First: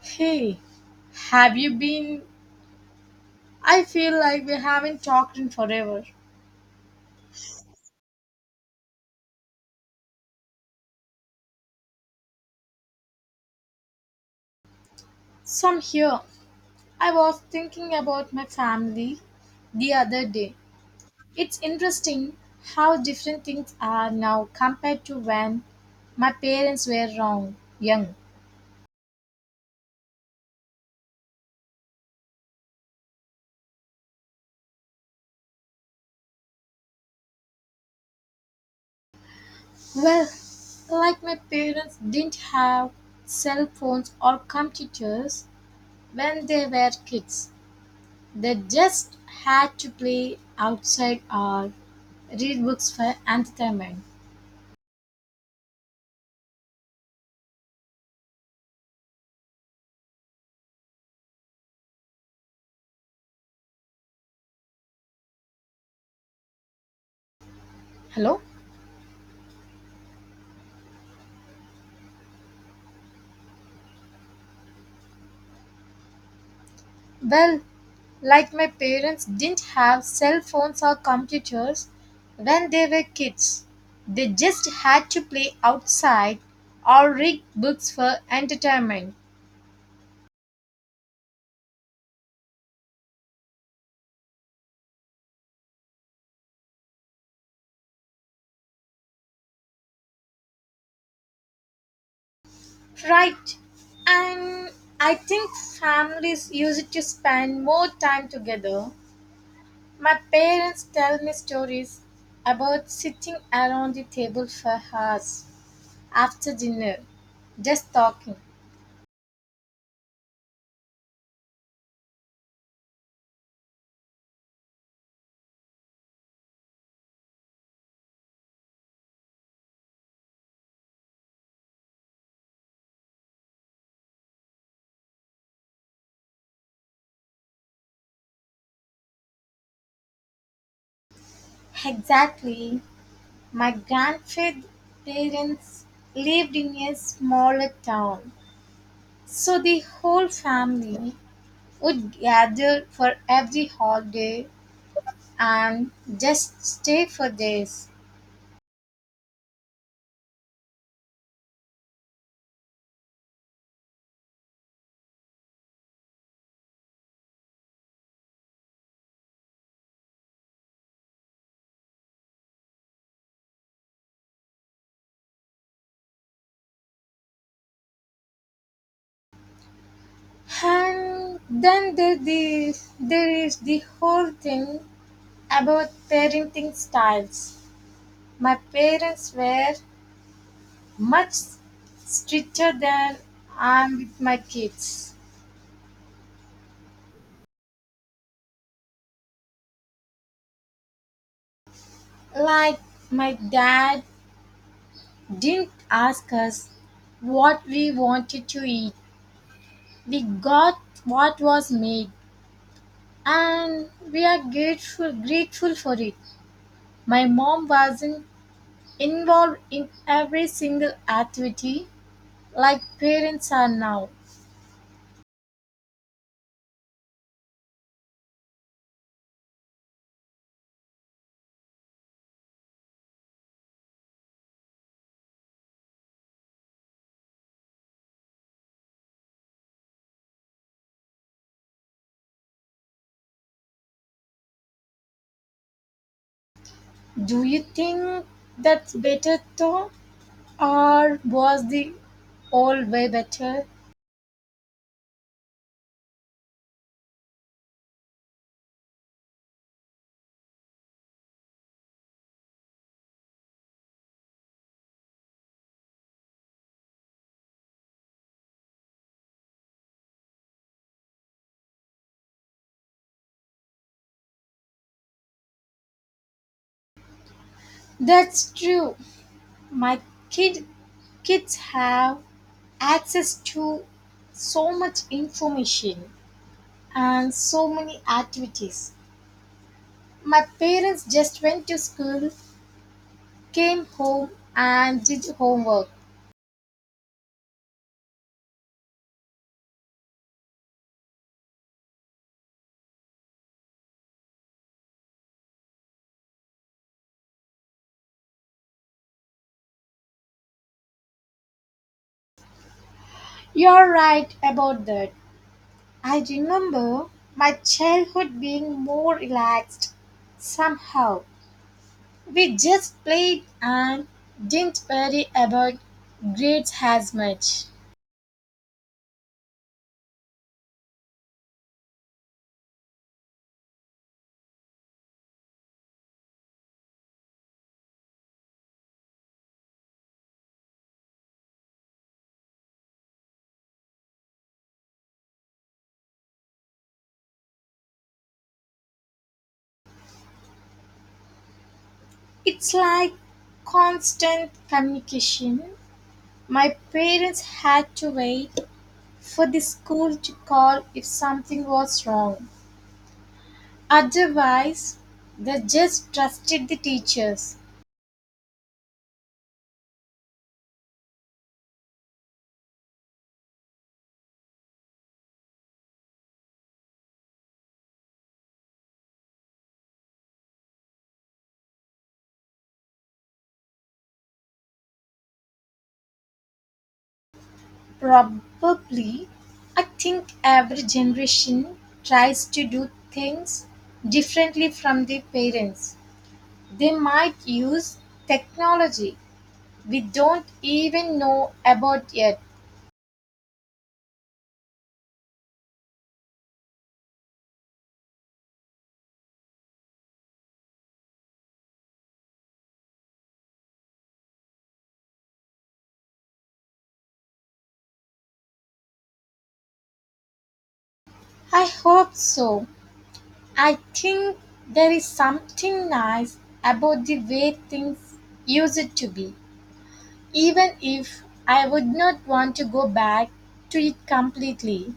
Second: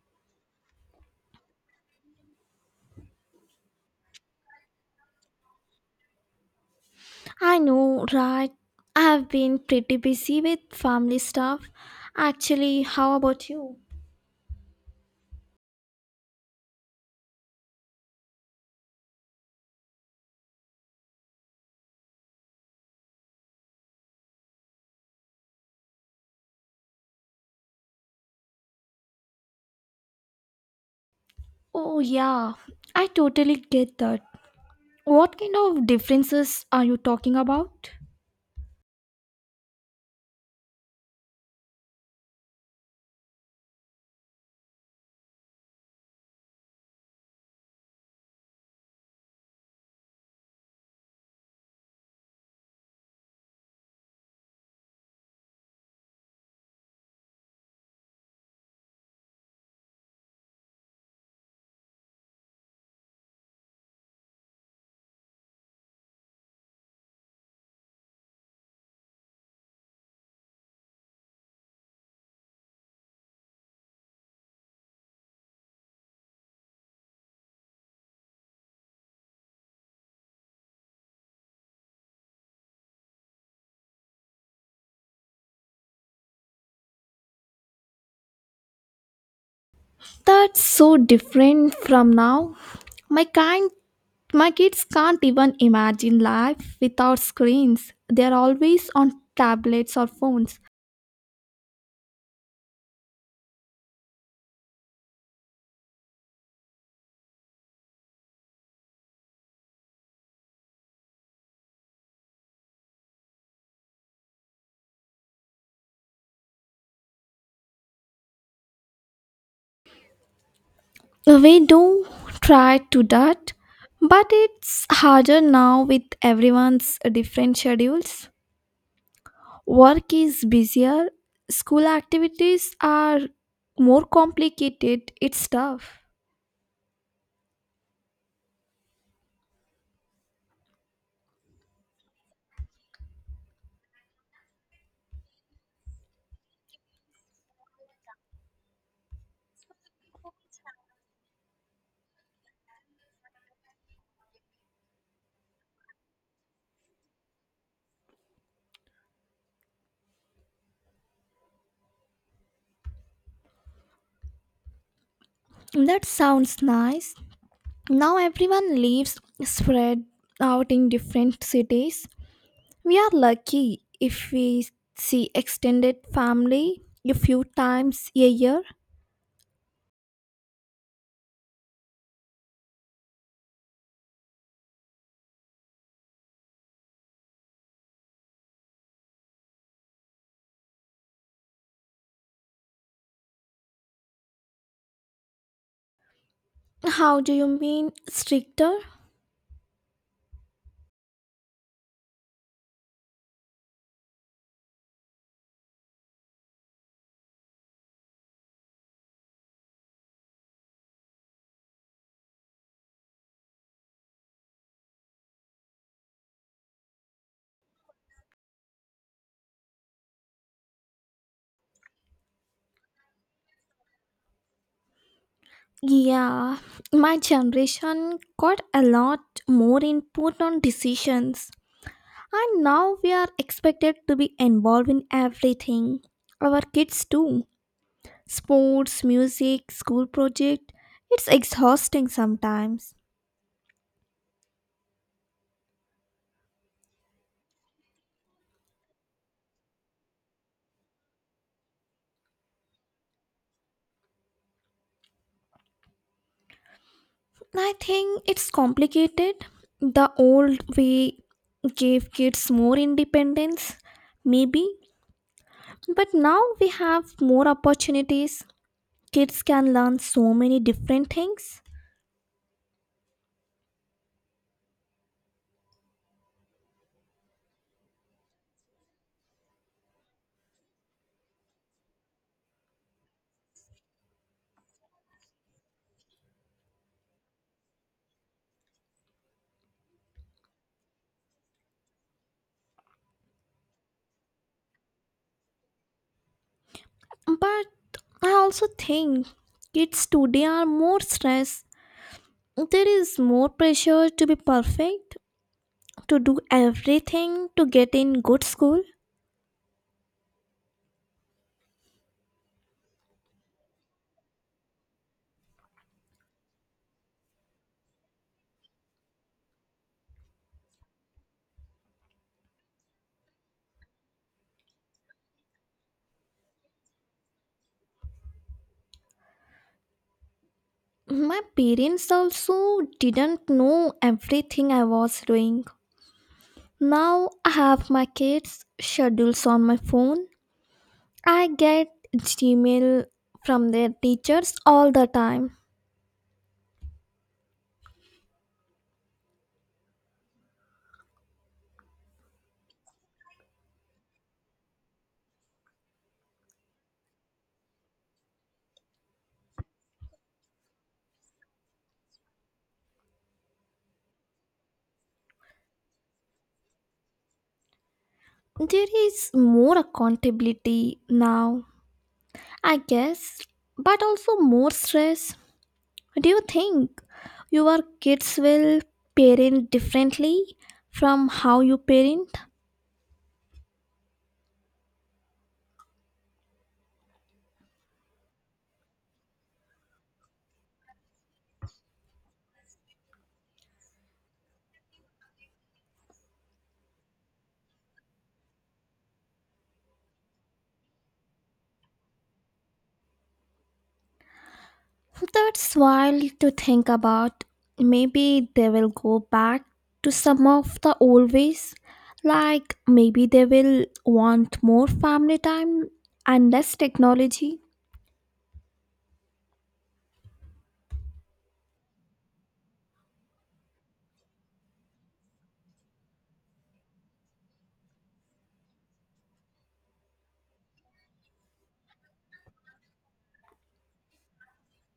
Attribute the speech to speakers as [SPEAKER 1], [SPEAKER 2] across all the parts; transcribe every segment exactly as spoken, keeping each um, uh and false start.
[SPEAKER 1] Hey, have you been? I feel like we haven't talked in forever.
[SPEAKER 2] I know, right? I have been pretty busy with family stuff. Actually, how about you?
[SPEAKER 1] Some here. I was thinking about my family the other day. It's interesting how different things are now compared to when my parents were wrong, young.
[SPEAKER 2] Oh, yeah, I totally get that. What kind of differences are you talking about?
[SPEAKER 1] Well, like my parents didn't have cell phones or computers when they were kids. They just had to play outside or read books for entertainment. Hello? Well, like my parents didn't have cell phones or computers when they were kids. They just had to play outside or read books for entertainment.
[SPEAKER 2] That's so different from now. My kind my kids can't even imagine life without screens. They're always on tablets or phones.
[SPEAKER 1] Right. And I think families use it to spend more time together. My parents tell me stories about sitting around the table for hours after dinner, just talking.
[SPEAKER 2] We do try to that, but it's harder now with everyone's different schedules. Work is busier, school activities are more complicated, it's tough.
[SPEAKER 1] Exactly. My grandparents lived in a smaller town, so the whole family would gather for every holiday and just stay for days.
[SPEAKER 2] That sounds nice. Now everyone lives spread out in different cities. We are lucky if we see extended family a few times a year.
[SPEAKER 1] And then there, the, There is the whole thing about parenting styles. My parents were much stricter than I am with my kids.
[SPEAKER 2] How do you mean stricter?
[SPEAKER 1] Like, my dad didn't ask us what we wanted to eat. We got what was made and we are grateful grateful for it. My mom wasn't involved in every single activity like parents are now.
[SPEAKER 2] Yeah, my generation got a lot more input on decisions, and now we are expected to be involved in everything. Our kids too. Sports, music, school project. It's exhausting sometimes.
[SPEAKER 1] Do you think that's better though? Or was the old way better?
[SPEAKER 2] I think it's complicated. The old way gave kids more independence, maybe, but now we have more opportunities. Kids can learn so many different things.
[SPEAKER 1] That's true. My kid kids have access to so much information and so many activities. My parents just went to school, came home and did homework.
[SPEAKER 2] But I also think kids today are more stressed. There is more pressure to be perfect, to do everything, to get in good school.
[SPEAKER 1] You're right about that. I remember my childhood being more relaxed somehow. We just played and didn't worry about grades as much.
[SPEAKER 2] My parents also didn't know everything I was doing. Now I have my kids' schedules on my phone. I get Gmail from their teachers all the time.
[SPEAKER 1] It's like constant communication. My parents had to wait for the school to call if something was wrong. Otherwise, they just trusted the teachers.
[SPEAKER 2] There is more accountability now, I guess, but also more stress. Do you think your kids will parent differently from how you parent?
[SPEAKER 1] Probably, I think every generation tries to do things differently from their parents. They might use technology we don't even know about yet.
[SPEAKER 2] That's wild to think about. Maybe they will go back to some of the old ways. Like maybe they will want more family time and less technology.
[SPEAKER 1] I hope so. I think there is something nice about the way things used to be, even if I would not want to go back to it completely.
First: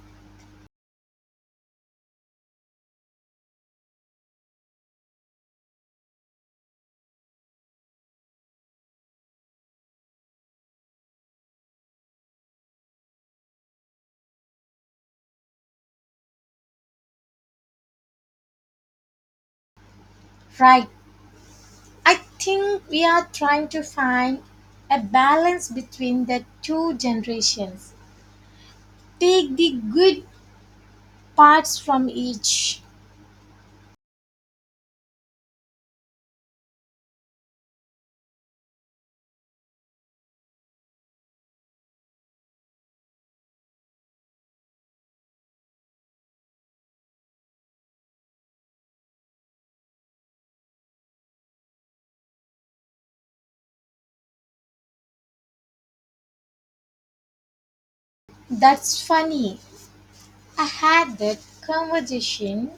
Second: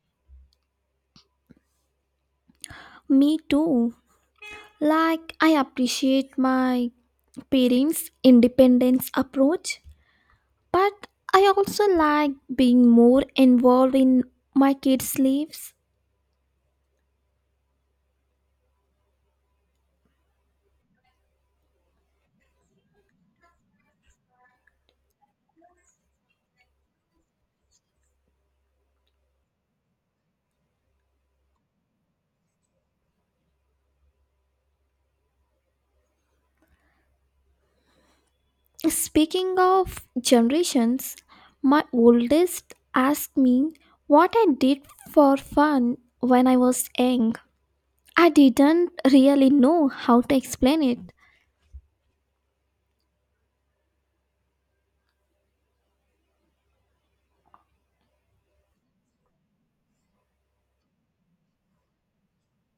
[SPEAKER 2] Me too. Like I appreciate my parents' independence approach. But I also like being more involved in my kids' lives.
[SPEAKER 1] Right. I think we are trying to find a balance between the two generations. Take the good parts from each.
[SPEAKER 2] Speaking of generations, my oldest asked me what I did for fun when I was young. I didn't really know how to explain it.
[SPEAKER 1] That's funny. I had that conversation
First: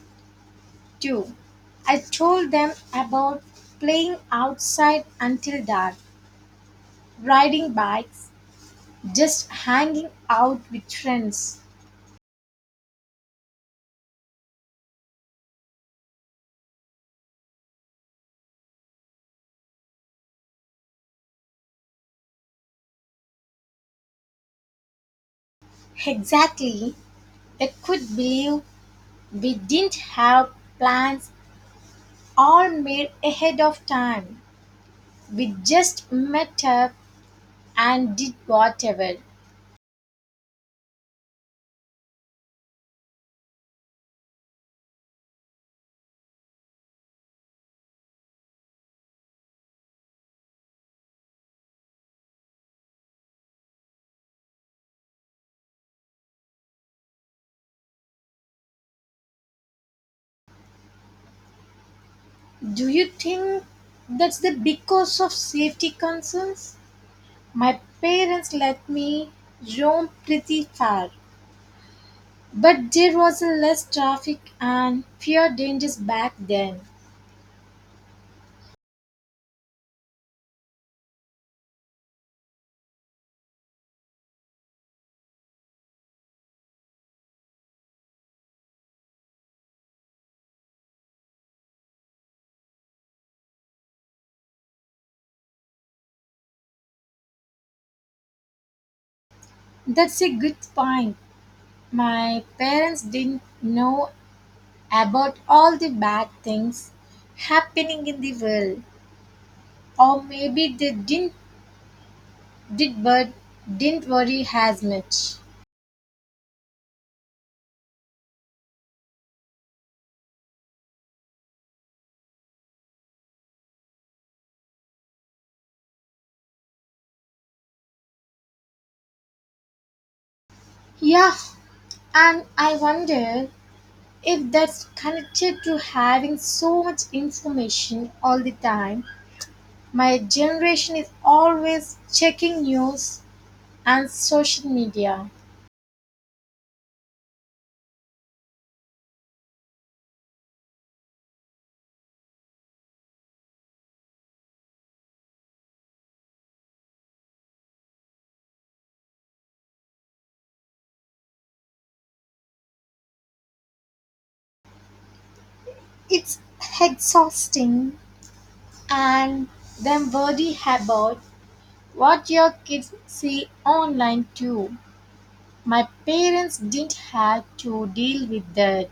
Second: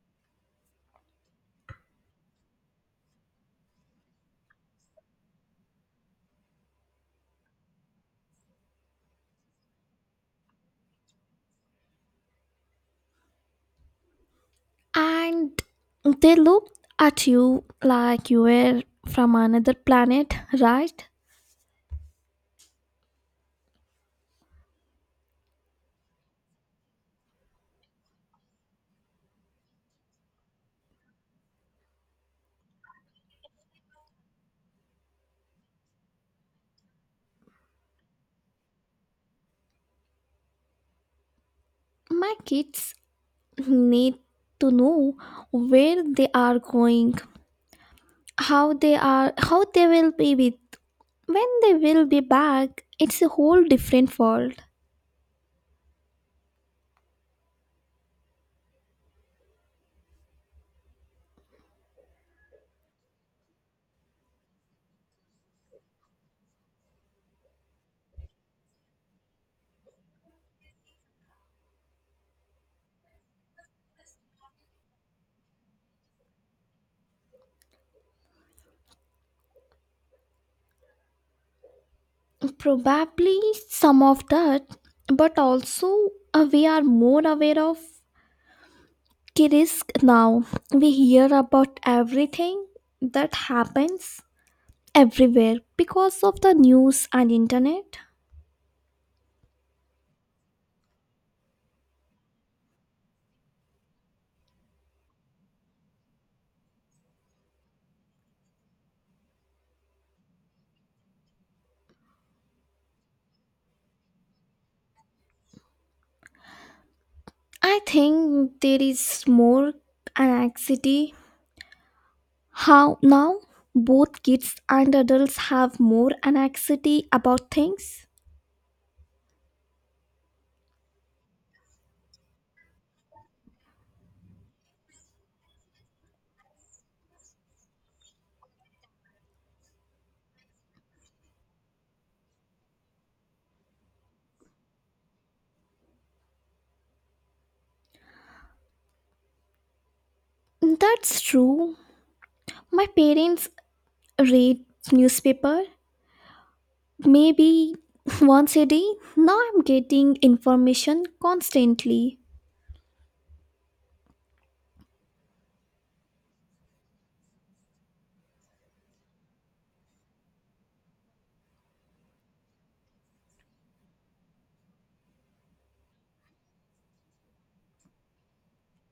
[SPEAKER 1] too, I told them about playing outside until dark, riding bikes, just hanging out with friends.
[SPEAKER 2] And they looked at you like you were from another planet, right?
[SPEAKER 1] Exactly. They could believe we didn't have plans all made ahead of time. We just met up and did whatever.
[SPEAKER 2] My kids need to know where they are going, how they are how they will be with when they will be back. It's a whole different world.
[SPEAKER 1] Do you think that's the because of safety concerns? My parents let me roam pretty far, but there was less traffic and fewer dangers back then.
[SPEAKER 2] Probably some of that, but also uh, we are more aware of the risk now. We hear about everything that happens everywhere because of the news and internet.
[SPEAKER 1] That's a good point. My parents didn't know about all the bad things happening in the world, or maybe they didn't did but didn't worry as much.
[SPEAKER 2] I think there is more anxiety how now. Both kids and adults have more anxiety about things.
[SPEAKER 1] Yeah, and I wonder if that's connected to having so much information all the time. My generation is always checking news and social media.
[SPEAKER 2] That's true. My parents read newspaper maybe once a day. Now I'm getting information constantly.
[SPEAKER 1] It's exhausting. And then worry about what your kids see online too. My parents didn't have to deal with that.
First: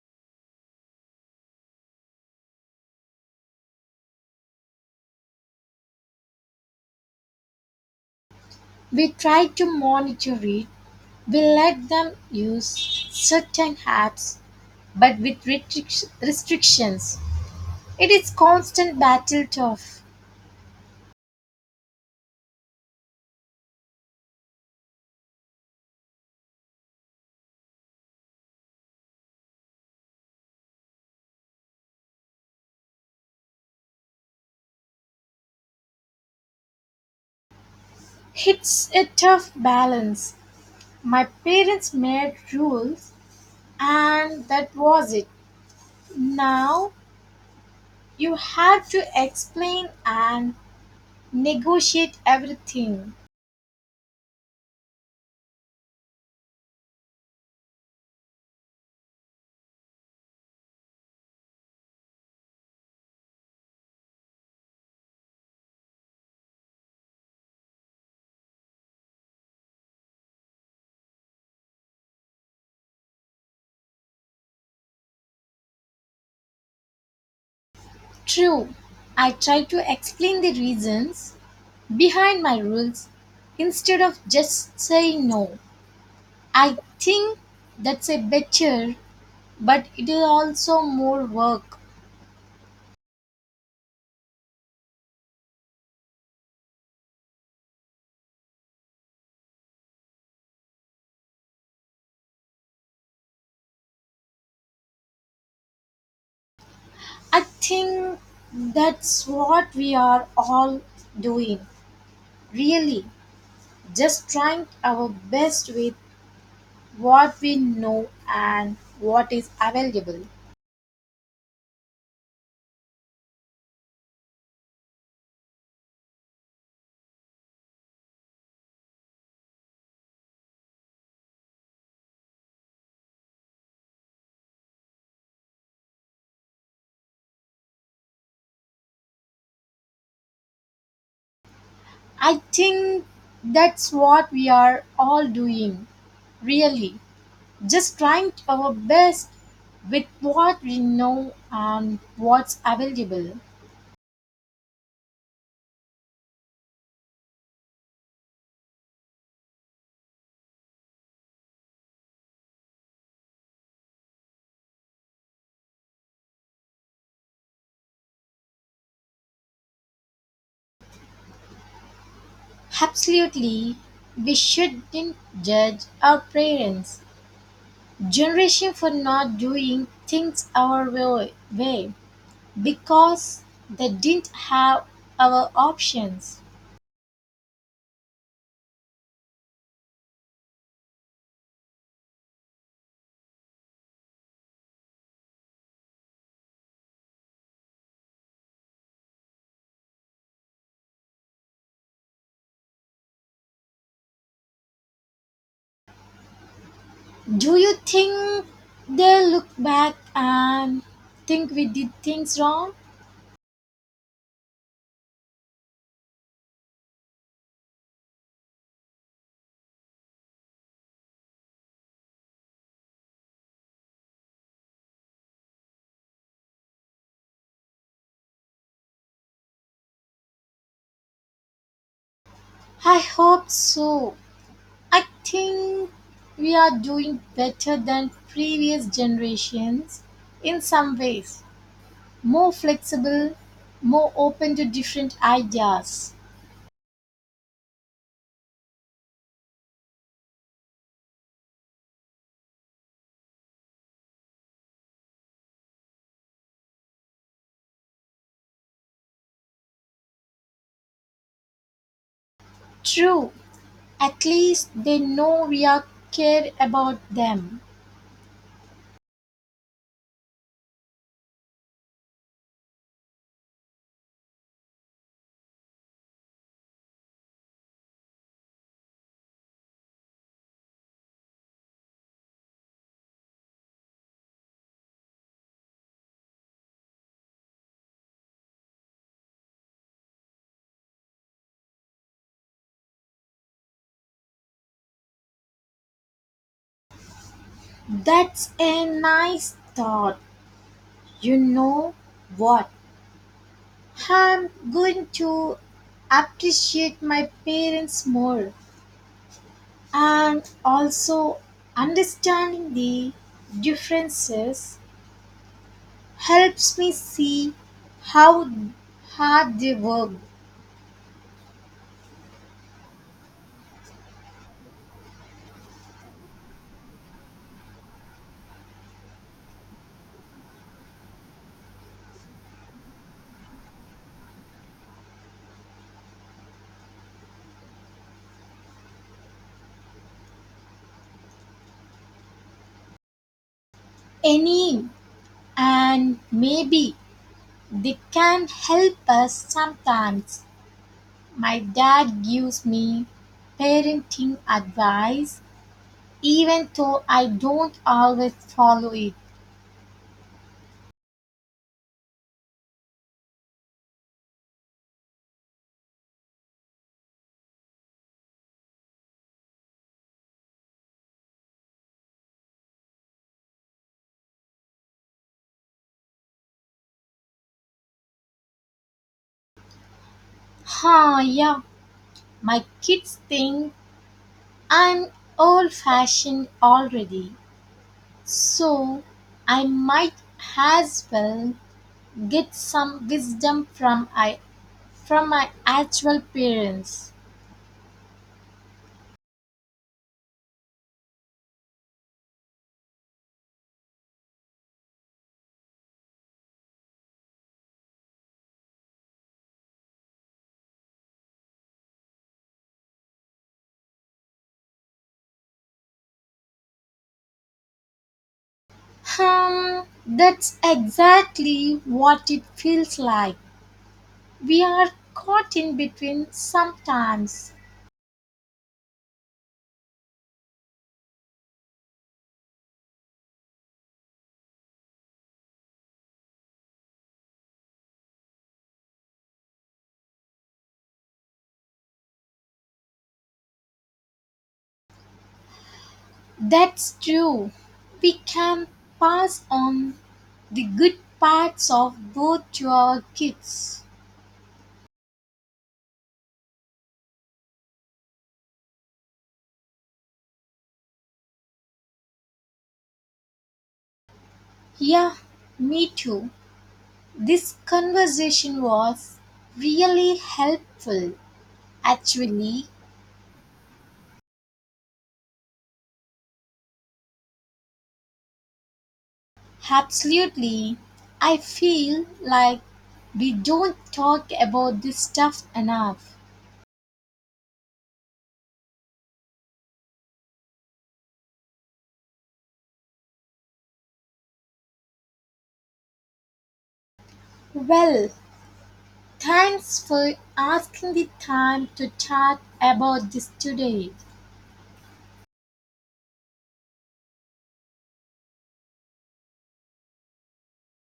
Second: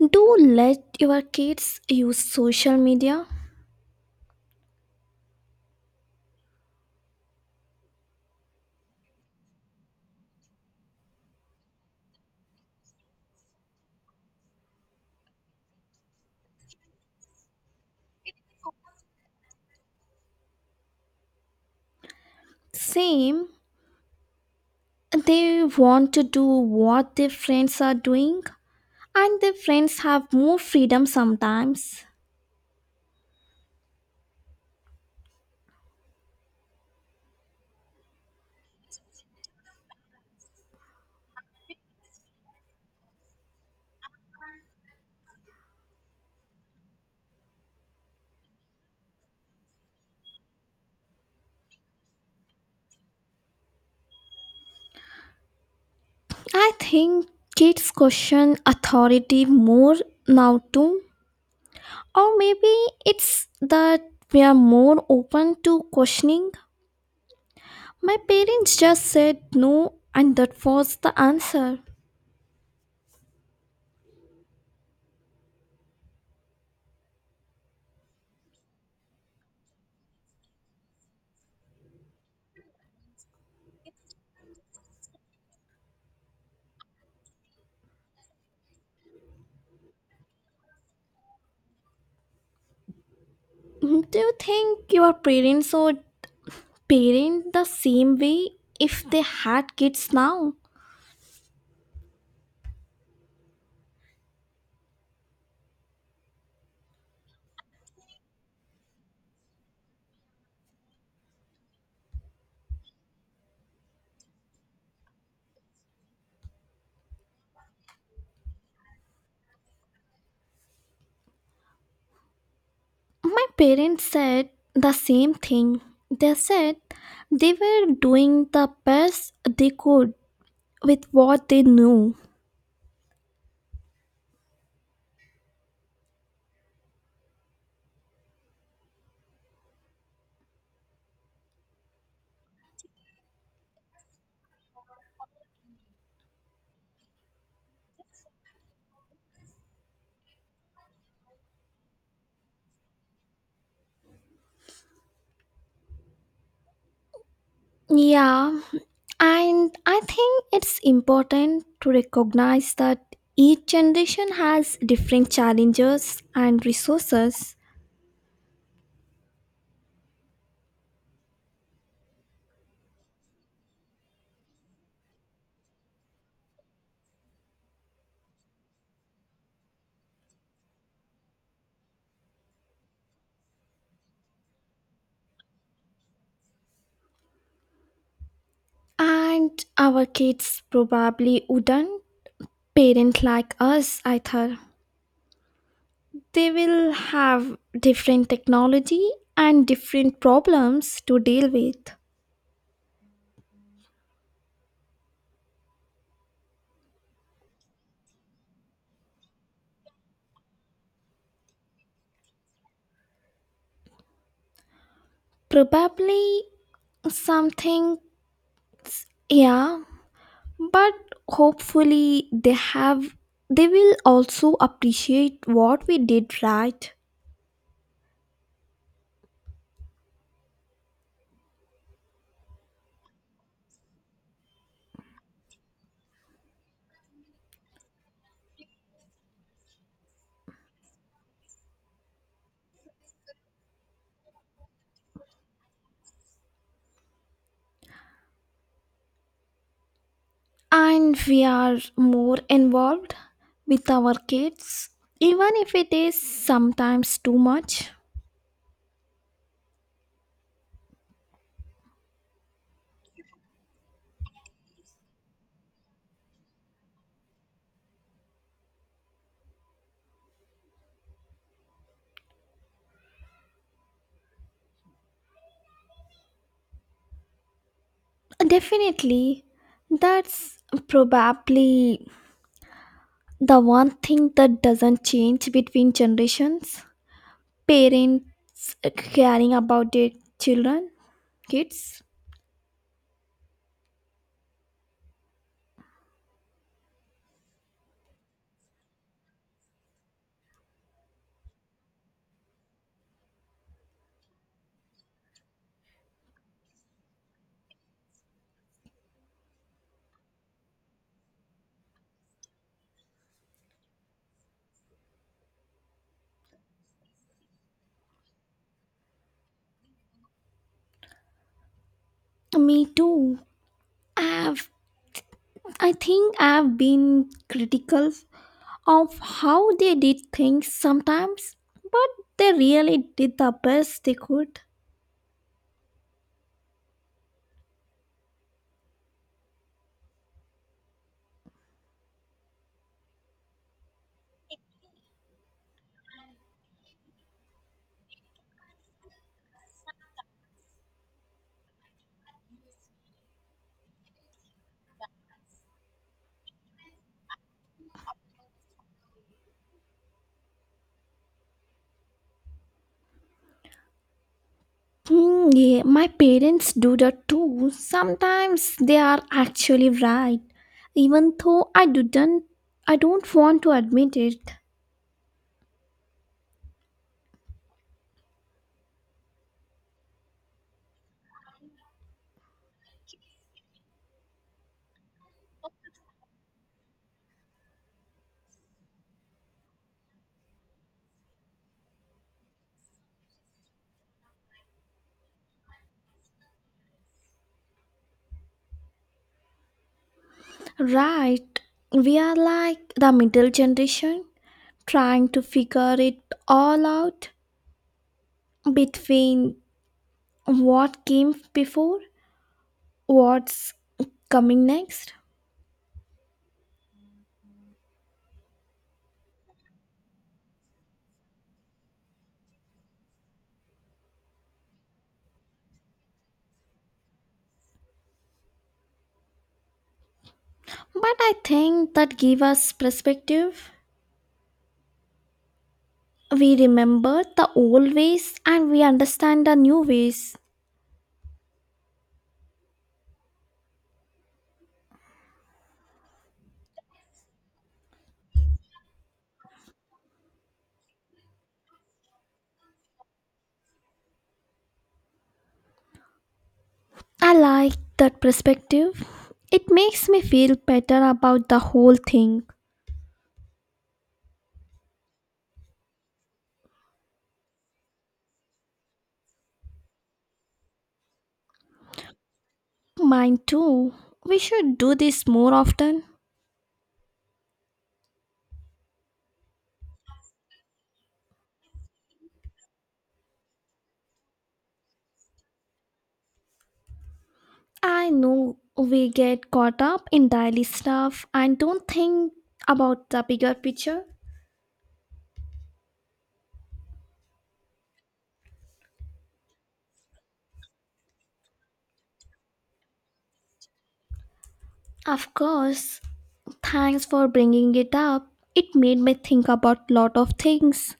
[SPEAKER 2] Do let your kids use social media.
[SPEAKER 1] We tried to monitor it. We let them use certain apps, but with restric- restrictions. It is constant battle tough.
[SPEAKER 2] Same, they want to do what their friends are doing, and their friends have more freedom sometimes.
[SPEAKER 1] It's a tough balance. My parents made rules, and that was it. Now you have to explain and negotiate everything.
[SPEAKER 2] I think kids question authority more now too. Or maybe it's that we are more open to questioning. My parents just said no, and that was the answer.
[SPEAKER 1] True, I try to explain the reasons behind my rules instead of just saying no. I think that's a better, but it is also more work.
[SPEAKER 2] Mm, Do you think your parents would parent the same way if they had kids now?
[SPEAKER 1] I think that's what we are all doing, really, just trying our best with what we know and what is available.
[SPEAKER 2] My parents said the same thing. They said they were doing the best they could with what they knew.
[SPEAKER 1] I think that's what we are all doing, really. Just trying our best with what we know and what's available.
[SPEAKER 2] Yeah, and I think it's important to recognize that each generation has different challenges and resources,
[SPEAKER 1] Absolutely, we shouldn't judge our parents' generation for not doing things our way way because they didn't have our options.
[SPEAKER 2] and our kids probably wouldn't parent like us either. They will have different technology and different problems to deal with.
[SPEAKER 1] Do you think they look back and think we did things wrong?
[SPEAKER 2] Probably something, yeah, but hopefully they have they will also appreciate what we did right.
[SPEAKER 1] I hope so. I think we are doing better than previous generations in some ways. More flexible, more open to different ideas.
[SPEAKER 2] And we are more involved with our kids, even if it is sometimes too much.
[SPEAKER 1] True, at least they know we are care about them.
[SPEAKER 2] Definitely, that's probably the one thing that doesn't change between generations, parents caring about their children, kids.
[SPEAKER 1] That's a nice thought. You know what? I'm going to appreciate my parents more, and also understanding the differences helps me see how hard they work.
[SPEAKER 2] Me too. I've, I think I've been critical of how they did things sometimes, but they really did the best they could.
[SPEAKER 1] Any, and maybe they can help us sometimes. My dad gives me parenting advice even though I don't always follow it.
[SPEAKER 2] Hmm, yeah, my parents do that too. Sometimes they are actually right, even though I didn't. I don't want to admit it.
[SPEAKER 1] Huh, yeah. My kids think I'm old fashioned already, so I might as well get some wisdom from I from my actual parents.
[SPEAKER 2] Right, we are like the middle generation, trying to figure it all out between what came before, what's coming next.
[SPEAKER 1] Hmm, that's exactly what it feels like. We are caught in between sometimes.
[SPEAKER 2] But I think that give us perspective. We remember the old ways and we understand the new ways.
[SPEAKER 1] That's true. We can pass on the good parts of both to our kids.
[SPEAKER 2] I like that perspective. It makes me feel better about the whole thing.
[SPEAKER 1] Yeah, me too. This conversation was really helpful. Actually,
[SPEAKER 2] Mine too. We should do this more often.
[SPEAKER 1] absolutely. I feel like we don't talk about this stuff enough.
[SPEAKER 2] I know we get caught up in daily stuff and don't think about the bigger picture.
[SPEAKER 1] Well, thanks for asking the time to chat about this today.
[SPEAKER 2] Of course, thanks for bringing it up. It made me think about lot of things.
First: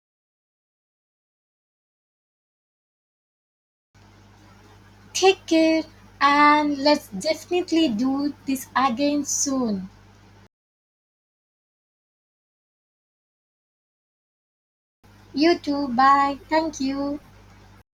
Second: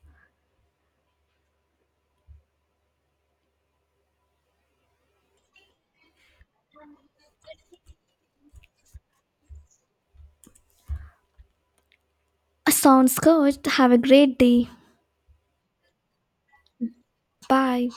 [SPEAKER 1] Take care and let's definitely do this again soon.
[SPEAKER 2] Sounds good. Have a great day.
[SPEAKER 1] You too, bye. Thank you.
[SPEAKER 2] Bye.